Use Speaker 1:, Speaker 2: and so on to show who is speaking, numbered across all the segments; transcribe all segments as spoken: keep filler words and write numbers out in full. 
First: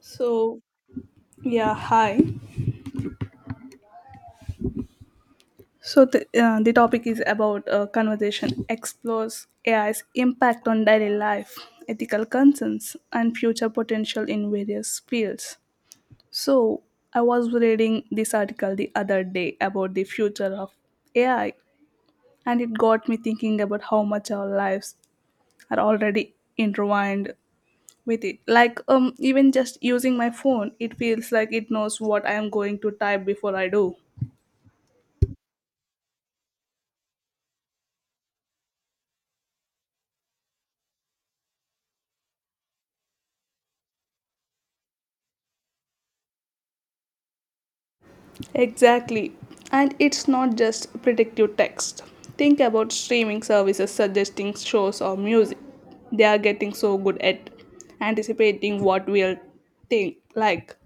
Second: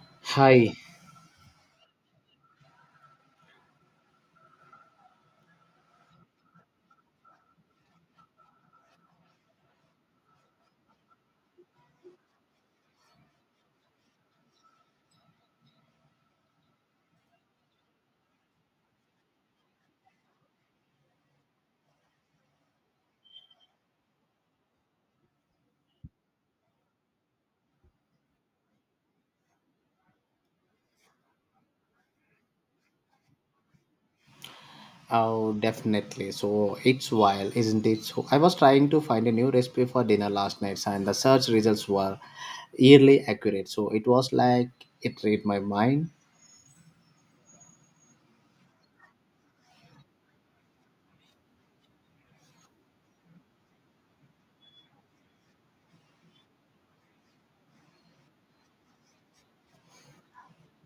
Speaker 1: So,
Speaker 2: Hi.
Speaker 1: yeah, hi. So, the, uh, the topic is about uh, conversation explores A I's impact on daily life, ethical concerns, and future potential in various fields. So, I was reading this article the other day about the future of A I, and it got me thinking about how much our lives are already intertwined with it. Like, um, even just using my phone, it feels like it knows what I am going to type before I do.
Speaker 2: Oh, definitely. So it's wild, isn't it? So I was trying to find a new recipe for dinner last night, and the search results were eerily accurate. So it was like it read my mind.
Speaker 1: Exactly. And it's not just predictive text. Think about streaming services suggesting shows or music. They are getting so good at anticipating what we'll think like.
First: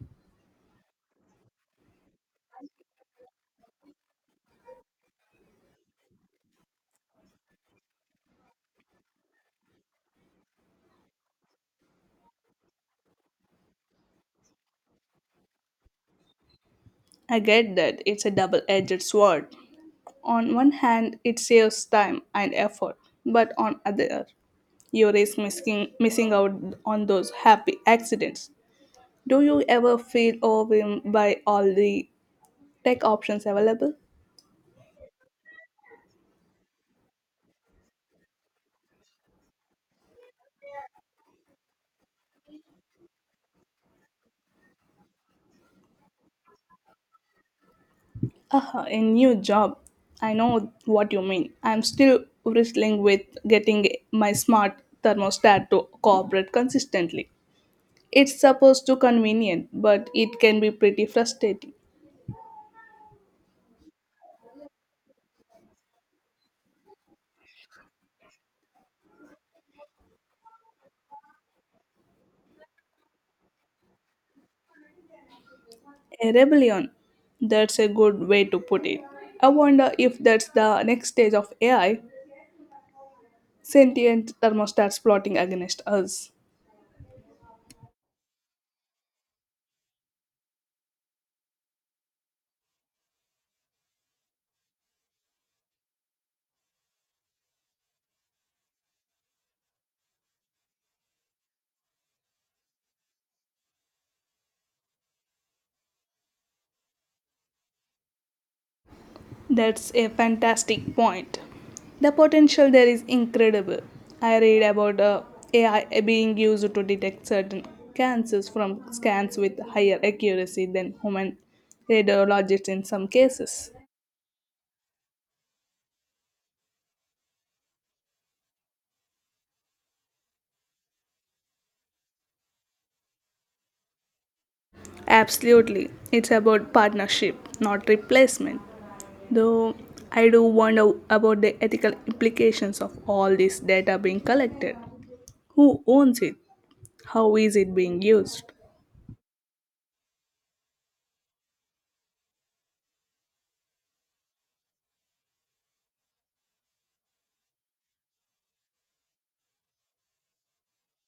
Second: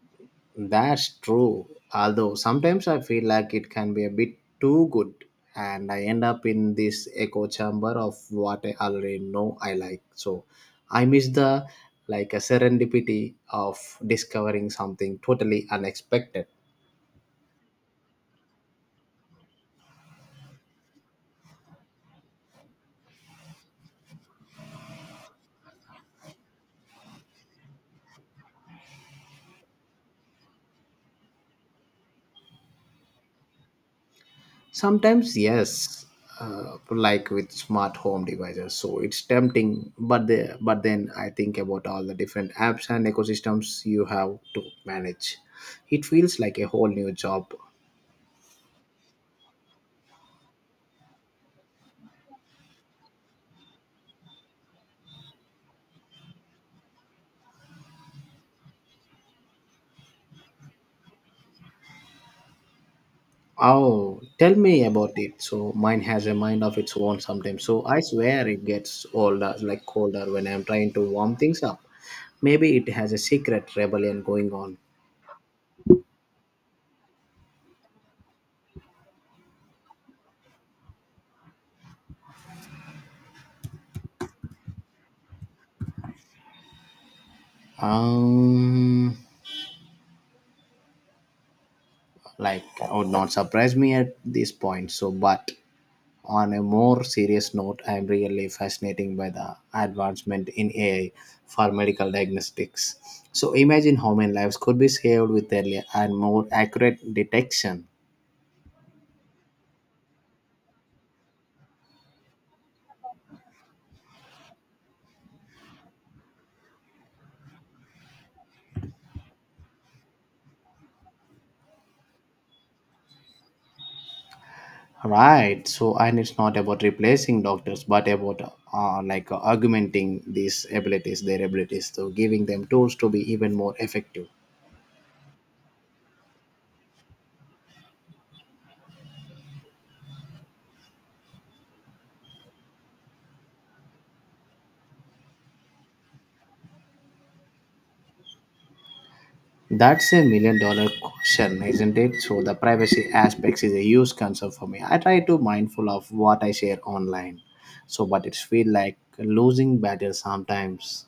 Speaker 2: That's true. Although sometimes I feel like it can be a bit too good, and I end up in this echo chamber of what I already know I like. So I miss the like a serendipity of discovering something totally unexpected.
Speaker 1: I get that it's a double edged sword. On one hand, it saves time and effort, but on other, you risk missing, missing out on those happy accidents. Do you ever feel overwhelmed by all the tech options available?
Speaker 2: Sometimes, yes, uh, like with smart home devices. So it's tempting, but the but then I think about all the different apps and ecosystems you have to manage. It feels like a whole new job.
Speaker 1: Uh, a new job. I know what you mean. I'm still wrestling with getting my smart thermostat to cooperate consistently. It's supposed to convenient, but it can be pretty frustrating.
Speaker 2: Oh, tell me about it. So mine has a mind of its own sometimes. So I swear it gets older, like colder when I'm trying to warm things up. Maybe it has a secret rebellion going on.
Speaker 1: A rebellion. That's a good way to put it. I wonder if that's the next stage of A I, sentient thermostats plotting against us.
Speaker 2: Um, like, would not surprise me at this point. So, but on a more serious note, I am really fascinated by the advancement in A I for medical diagnostics. So imagine how many lives could be saved with earlier and more accurate detection.
Speaker 1: That's a fantastic point. The potential there is incredible. I read about uh, A I being used to detect certain cancers from scans with higher accuracy than human radiologists in some cases.
Speaker 2: Right. So and it's not about replacing doctors, but about uh, like uh, augmenting these abilities, their abilities, so giving them tools to be even more effective.
Speaker 1: Absolutely, it's about partnership, not replacement. Though I do wonder about the ethical implications of all this data being collected. Who owns it? How is it being used?
Speaker 2: That's a million dollar question, isn't it? So the privacy aspects is a huge concern for me. I try to mindful of what I share online. So but it's feel like losing battle sometimes.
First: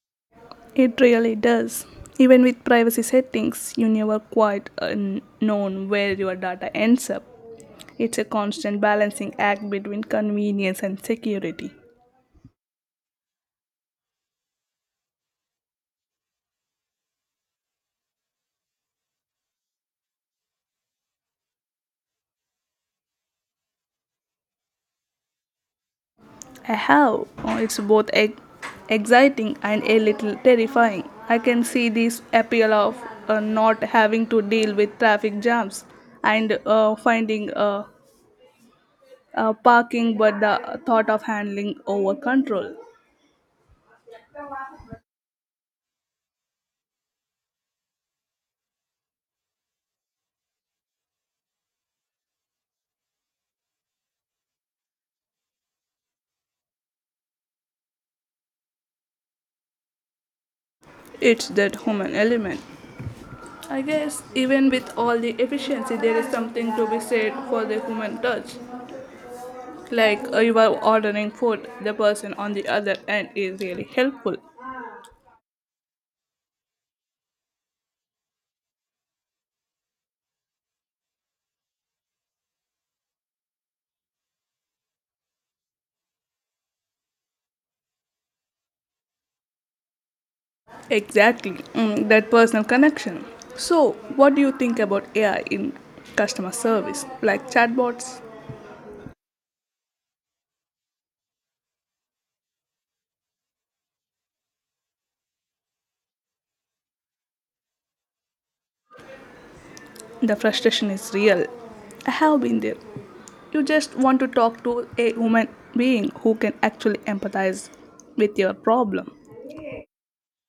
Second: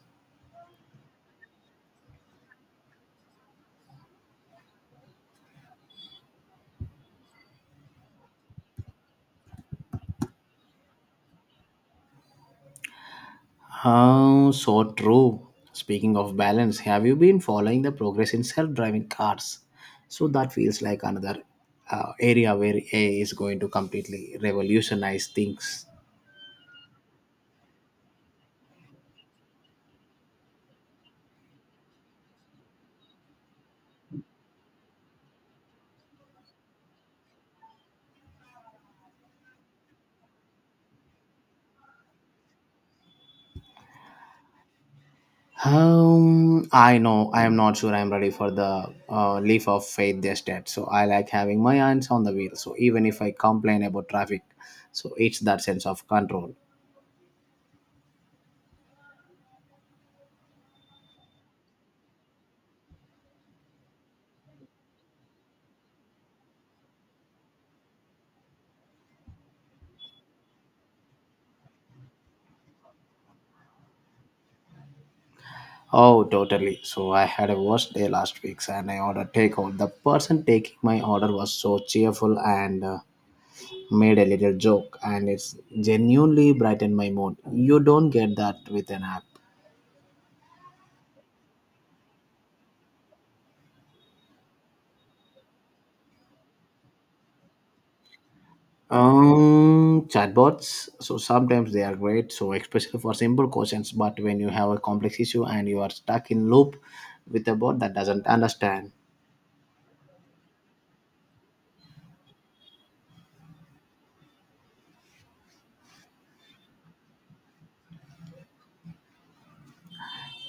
Speaker 1: It really does. Even with privacy settings, you never quite uh, known where your data ends up. It's a constant balancing act between convenience and security.
Speaker 2: Oh, so true. Speaking of balance, have you been following the progress in self-driving cars? So that feels like another uh, area where A I is going to completely revolutionize things.
Speaker 1: I have. Oh, it's both ex- exciting and a little terrifying. I can see this appeal of uh, not having to deal with traffic jams and uh, finding uh, uh, parking, but the thought of handling over control.
Speaker 2: Um, I know I am not sure I am ready for the uh, leap of faith just yet. So I like having my hands on the wheel. So even if I complain about traffic, so it's that sense of control.
Speaker 1: It's that human element. I guess even with all the efficiency, there is something to be said for the human touch. Like uh, you are ordering food, the person on the other end is really helpful.
Speaker 2: Oh, totally. So I had a worst day last week, and I ordered takeout. The person taking my order was so cheerful and uh, made a little joke, and it's genuinely brightened my mood. You don't get that with an app.
Speaker 1: Exactly, mm, that personal connection. So, what do you think about A I in customer service? Like chatbots,
Speaker 2: Um, chatbots. So sometimes they are great. So especially for simple questions, but when you have a complex issue and you are stuck in loop with a bot that doesn't understand
Speaker 1: the frustration is real. I have been there. You just want to talk to a human being who can actually empathize with your problem.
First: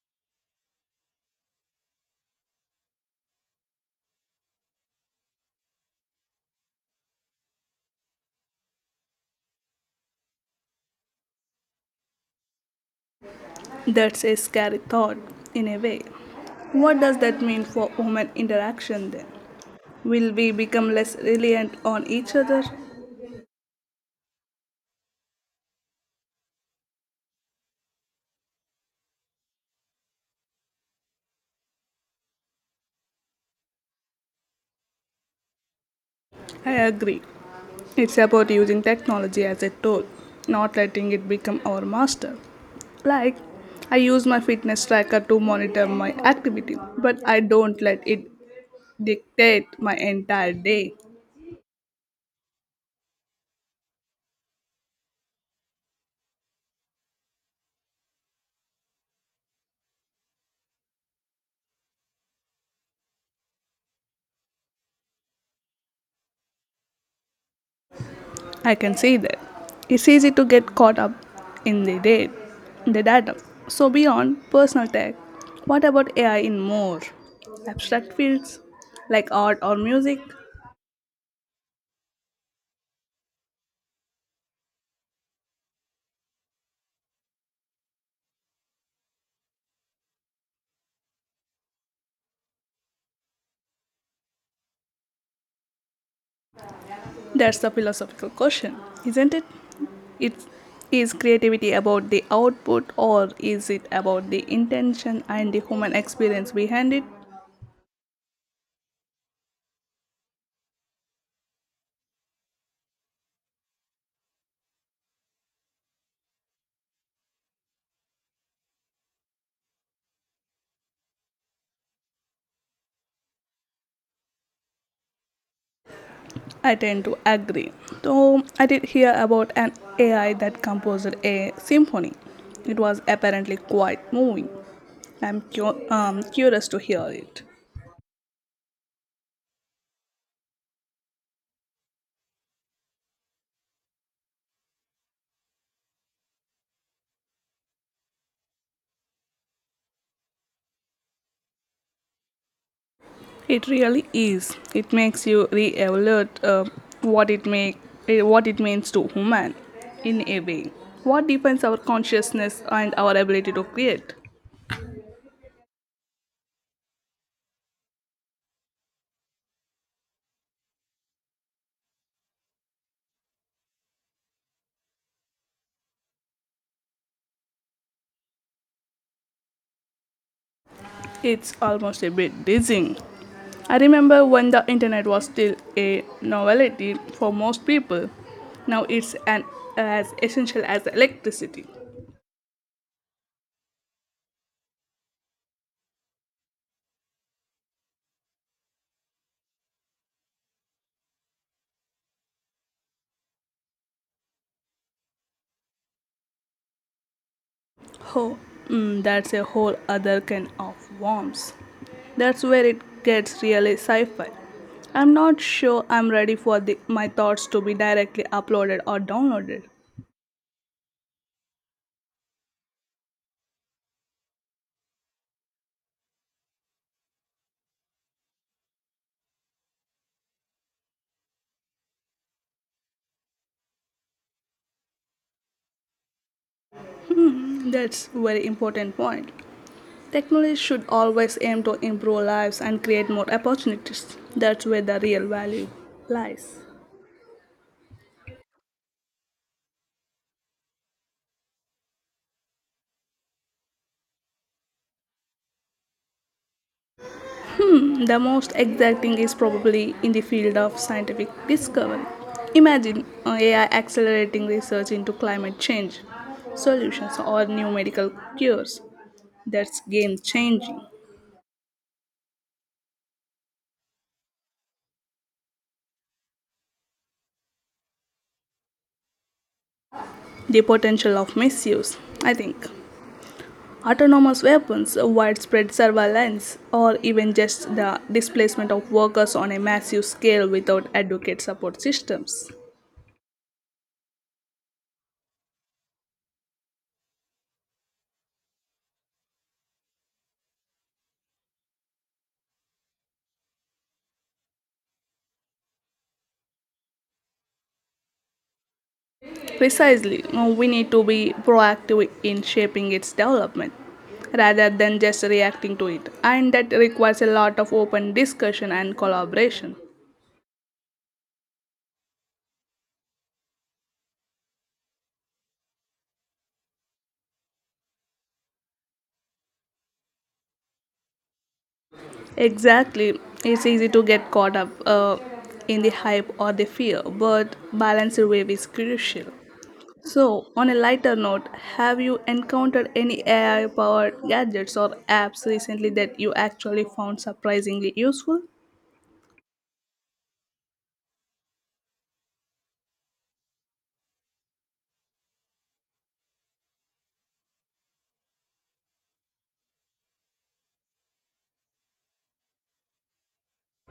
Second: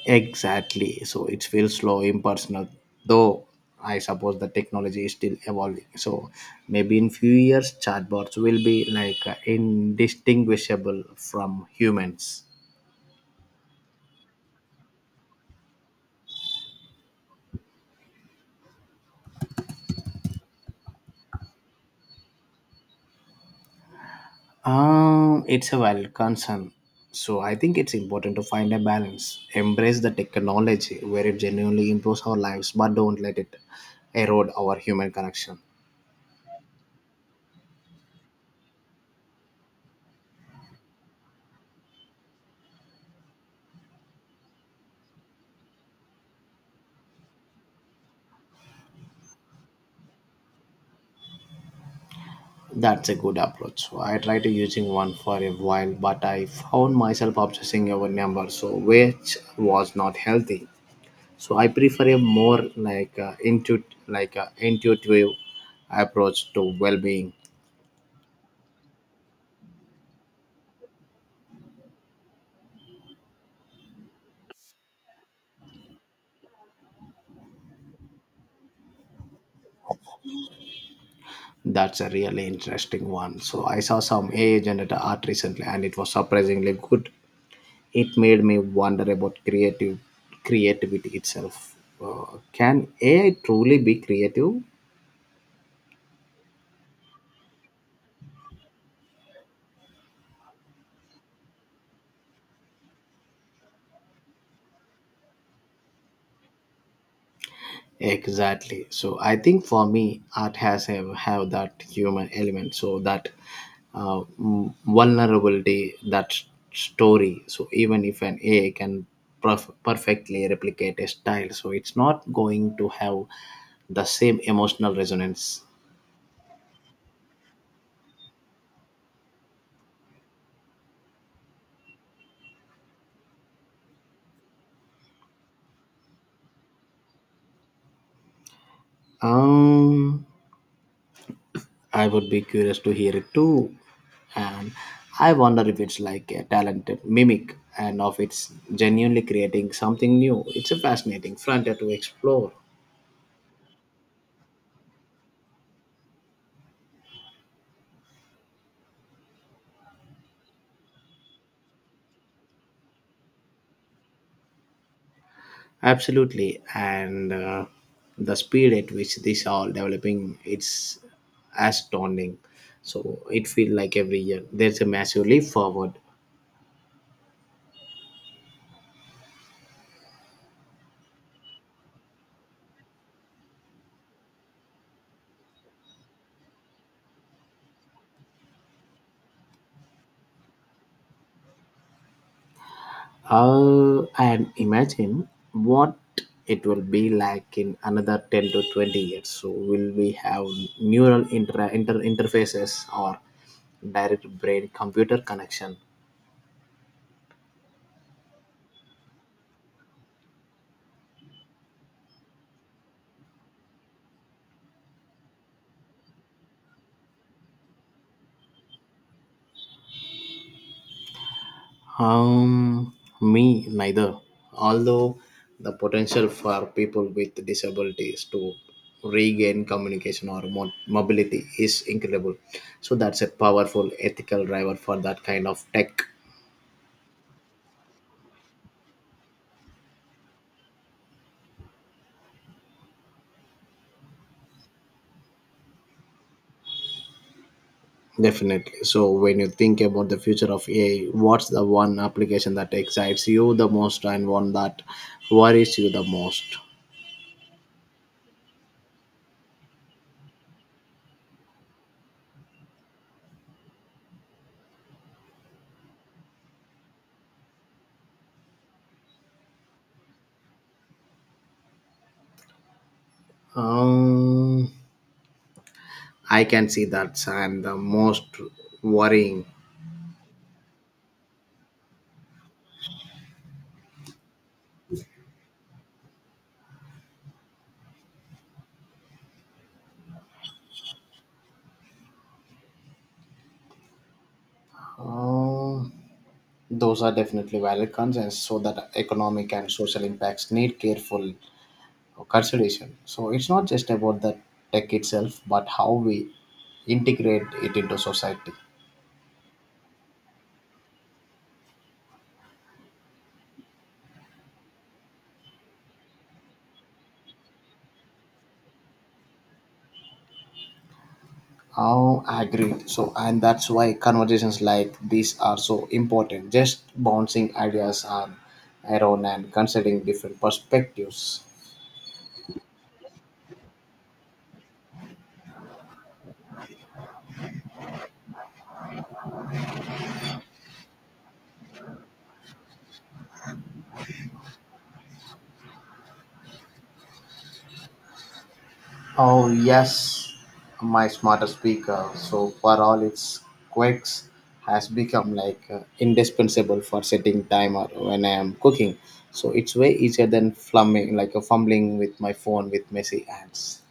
Speaker 2: exactly, so it feels slow, impersonal. Though I suppose the technology is still evolving. So maybe in few years, chatbots will be like uh, indistinguishable from humans.
Speaker 1: That's a scary thought, in a way. What does that mean for human interaction then? Will we become less reliant on each other?
Speaker 2: Um, it's a valid concern. So I think it's important to find a balance. Embrace the technology where it genuinely improves our lives, but don't let it erode our human connection.
Speaker 1: I agree. It's about using technology as a tool, not letting it become our master. Like, I use my fitness tracker to monitor my activity, but I don't let it dictate my entire day.
Speaker 2: That's a good approach. So I tried to using one for a while, but I found myself obsessing over numbers, so which was not healthy. So I prefer a more like uh, intuit like uh, intuitive approach to well-being.
Speaker 1: I can see that. It's easy to get caught up in the data, the data. So beyond personal tech, what about A I in more abstract fields like art or music?
Speaker 2: That's a really interesting one. So I saw some A I generated art recently and it was surprisingly good. It made me wonder about creative creativity itself. Uh, can A I truly be creative?
Speaker 1: That's a philosophical question, isn't it? It's is creativity about the output or is it about the intention and the human experience behind it?
Speaker 2: Exactly. So I think for me, art has have, have that human element. So that uh, m- vulnerability that s- story, so even if an AI can perf- perfectly replicate a style, so it's not going to have the same emotional resonance.
Speaker 1: I tend to agree. Though I did hear about an A I that composed a symphony. It was apparently quite moving. I'm cu- um, curious to hear it.
Speaker 2: um I would be curious to hear it too, and I wonder if it's like a talented mimic, and if it's genuinely creating something new. It's a fascinating frontier to explore.
Speaker 1: It really is. It makes you re-evaluate uh, what it make eh, what it means to human in a way. What defines our consciousness and our ability to create?
Speaker 2: Absolutely, and uh, the speed at which these are developing, it's astounding. So it feels like every year there's a massive leap forward.
Speaker 1: It's almost a bit dizzying. I remember when the internet was still a novelty for most people. Now it's an, as essential as electricity.
Speaker 2: Uh, and imagine what it will be like in another ten to twenty years. So will we have neural inter- inter- interfaces or direct brain computer connection?
Speaker 1: Oh, mm, that's a whole other can of worms. That's where it gets really sci fi. I'm not sure I'm ready for the, my thoughts to be directly uploaded or downloaded.
Speaker 2: Um, Me neither. Although the potential for people with disabilities to regain communication or mo- mobility is incredible. So that's a powerful ethical driver for that kind of tech.
Speaker 1: That's very important point. Technology should always aim to improve lives and create more opportunities. That's where the real value lies.
Speaker 2: Definitely. So when you think about the future of A I, what's the one application that excites you the most and one that worries you the most?
Speaker 1: The most exciting is probably in the field of scientific discovery. Imagine uh, A I accelerating research into climate change solutions or new medical cures. That's game changing.
Speaker 2: Um, I can see that, and the most worrying.
Speaker 1: The potential of misuse, I think. Autonomous weapons, widespread surveillance, or even just the displacement of workers on a massive scale without adequate support systems.
Speaker 2: Um, Those are definitely valid concerns, so that economic and social impacts need careful consideration. So it's not just about the tech itself, but how we integrate it into society.
Speaker 1: Precisely, no, we need to be proactive in shaping its development rather than just reacting to it, and that requires a lot of open discussion and collaboration.
Speaker 2: Oh, agreed. So, and that's why conversations like these are so important. Just bouncing ideas on around and considering different perspectives.
Speaker 1: Exactly, it's easy to get caught up uh, in the hype or the fear, but balanced wave is crucial. So, on a lighter note, have you encountered any A I powered gadgets or apps recently that you actually found surprisingly useful?
Speaker 2: Oh yes, my smart speaker. So for all its quirks, has become like uh, indispensable for setting timer when I am cooking. So it's way easier than flumming like a fumbling with my phone with messy hands.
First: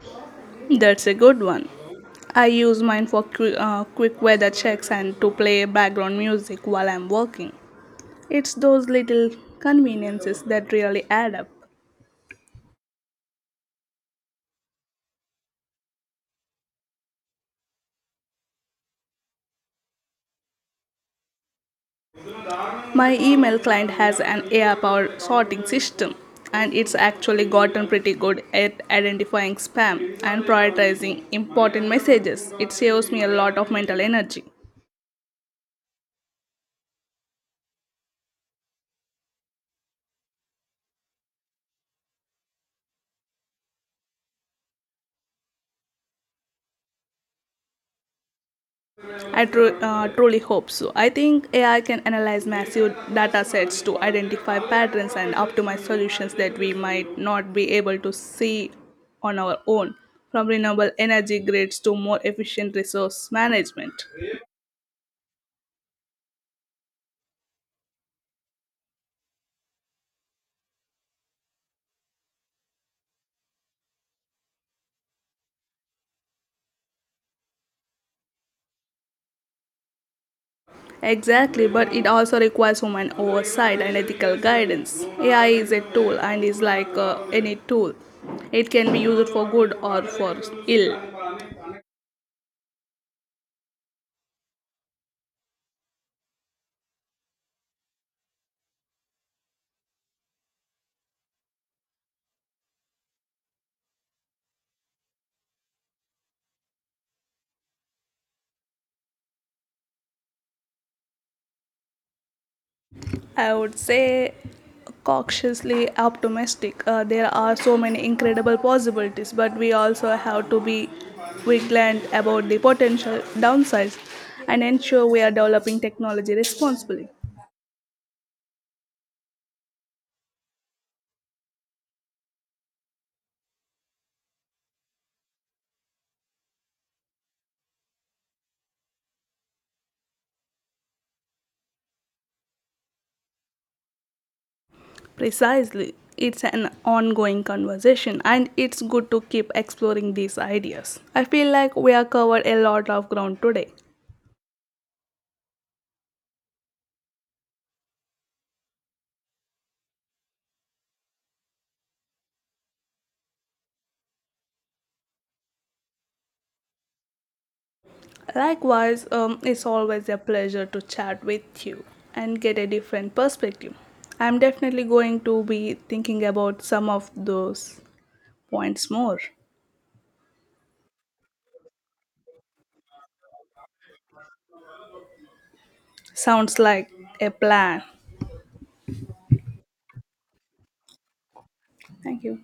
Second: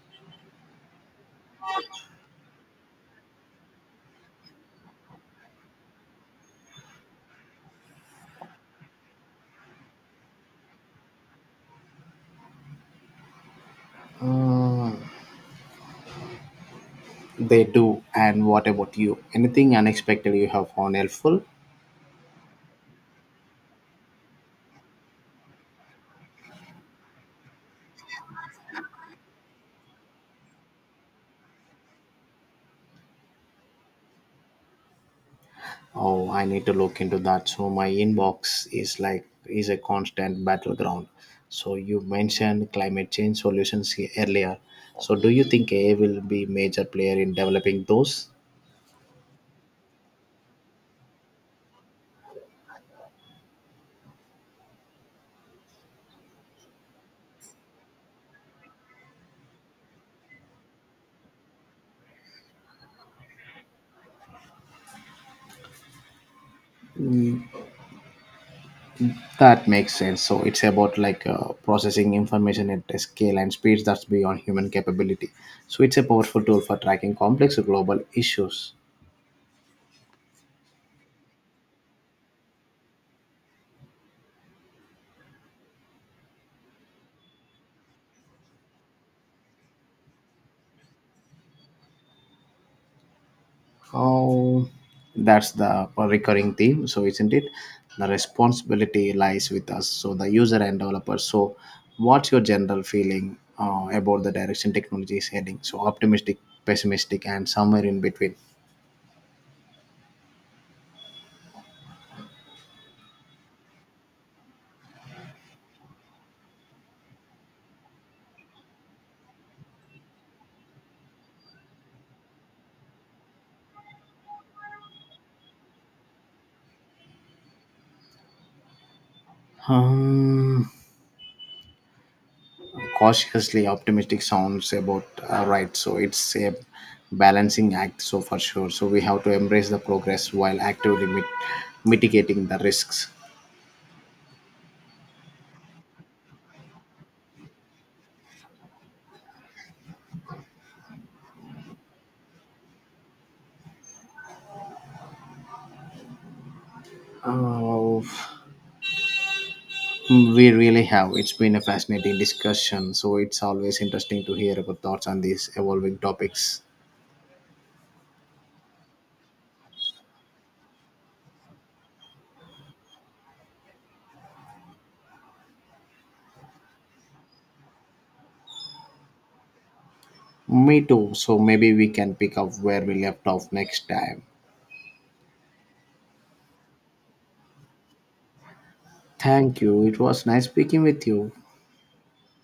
Speaker 1: That's a good one. I use mine for qu- uh, quick weather checks and to play background music while I'm working. It's those little conveniences that really add up.
Speaker 2: Mm, they do. And what about you? Anything unexpected you have found helpful?
Speaker 1: My email client has an A I powered sorting system, and it's actually gotten pretty good at identifying spam and prioritizing important messages. It saves me a lot of mental energy.
Speaker 2: Oh, I need to look into that. So my inbox is like is a constant battleground. So you mentioned climate change solutions he- earlier. So do you think A I will be major player in developing those?
Speaker 1: I tru- uh, truly hope so. I think A I can analyze massive data sets to identify patterns and optimize solutions that we might not be able to see on our own, from renewable energy grids to more efficient resource management.
Speaker 2: That makes sense. So it's about like uh, processing information at a scale and speeds that's beyond human capability. So it's a powerful tool for tracking complex global issues.
Speaker 1: Exactly, but it also requires human oversight and ethical guidance. A I is a tool and is like uh, any tool. It can be used for good or for ill.
Speaker 2: Oh, that's the recurring theme. So, isn't it? The responsibility lies with us, so the user and developer. So, what's your general feeling uh, about the direction technology is heading? So, optimistic, pessimistic, and somewhere in between.
Speaker 1: I would say cautiously optimistic. Uh, there are so many incredible possibilities, but we also have to be vigilant about the potential downsides and ensure we are developing technology responsibly.
Speaker 2: Um, Cautiously optimistic sounds about uh, right. So, it's a balancing act. So, for sure. So, we have to embrace the progress while actively mit- mitigating the risks.
Speaker 1: Precisely, it's an ongoing conversation and it's good to keep exploring these ideas. I feel like we have covered a lot of ground today.
Speaker 2: Oh. Mm, we really have. It's been a fascinating discussion, so it's always interesting to hear about thoughts on these evolving topics.
Speaker 1: Likewise, um, it's always a pleasure to chat with you and get a different perspective. I'm definitely going to be thinking about some of those points more.
Speaker 2: Me too, so maybe we can pick up where we left off next time.
Speaker 1: Sounds like a plan.
Speaker 2: Thank you. It was nice speaking with you.
Speaker 1: Thank you.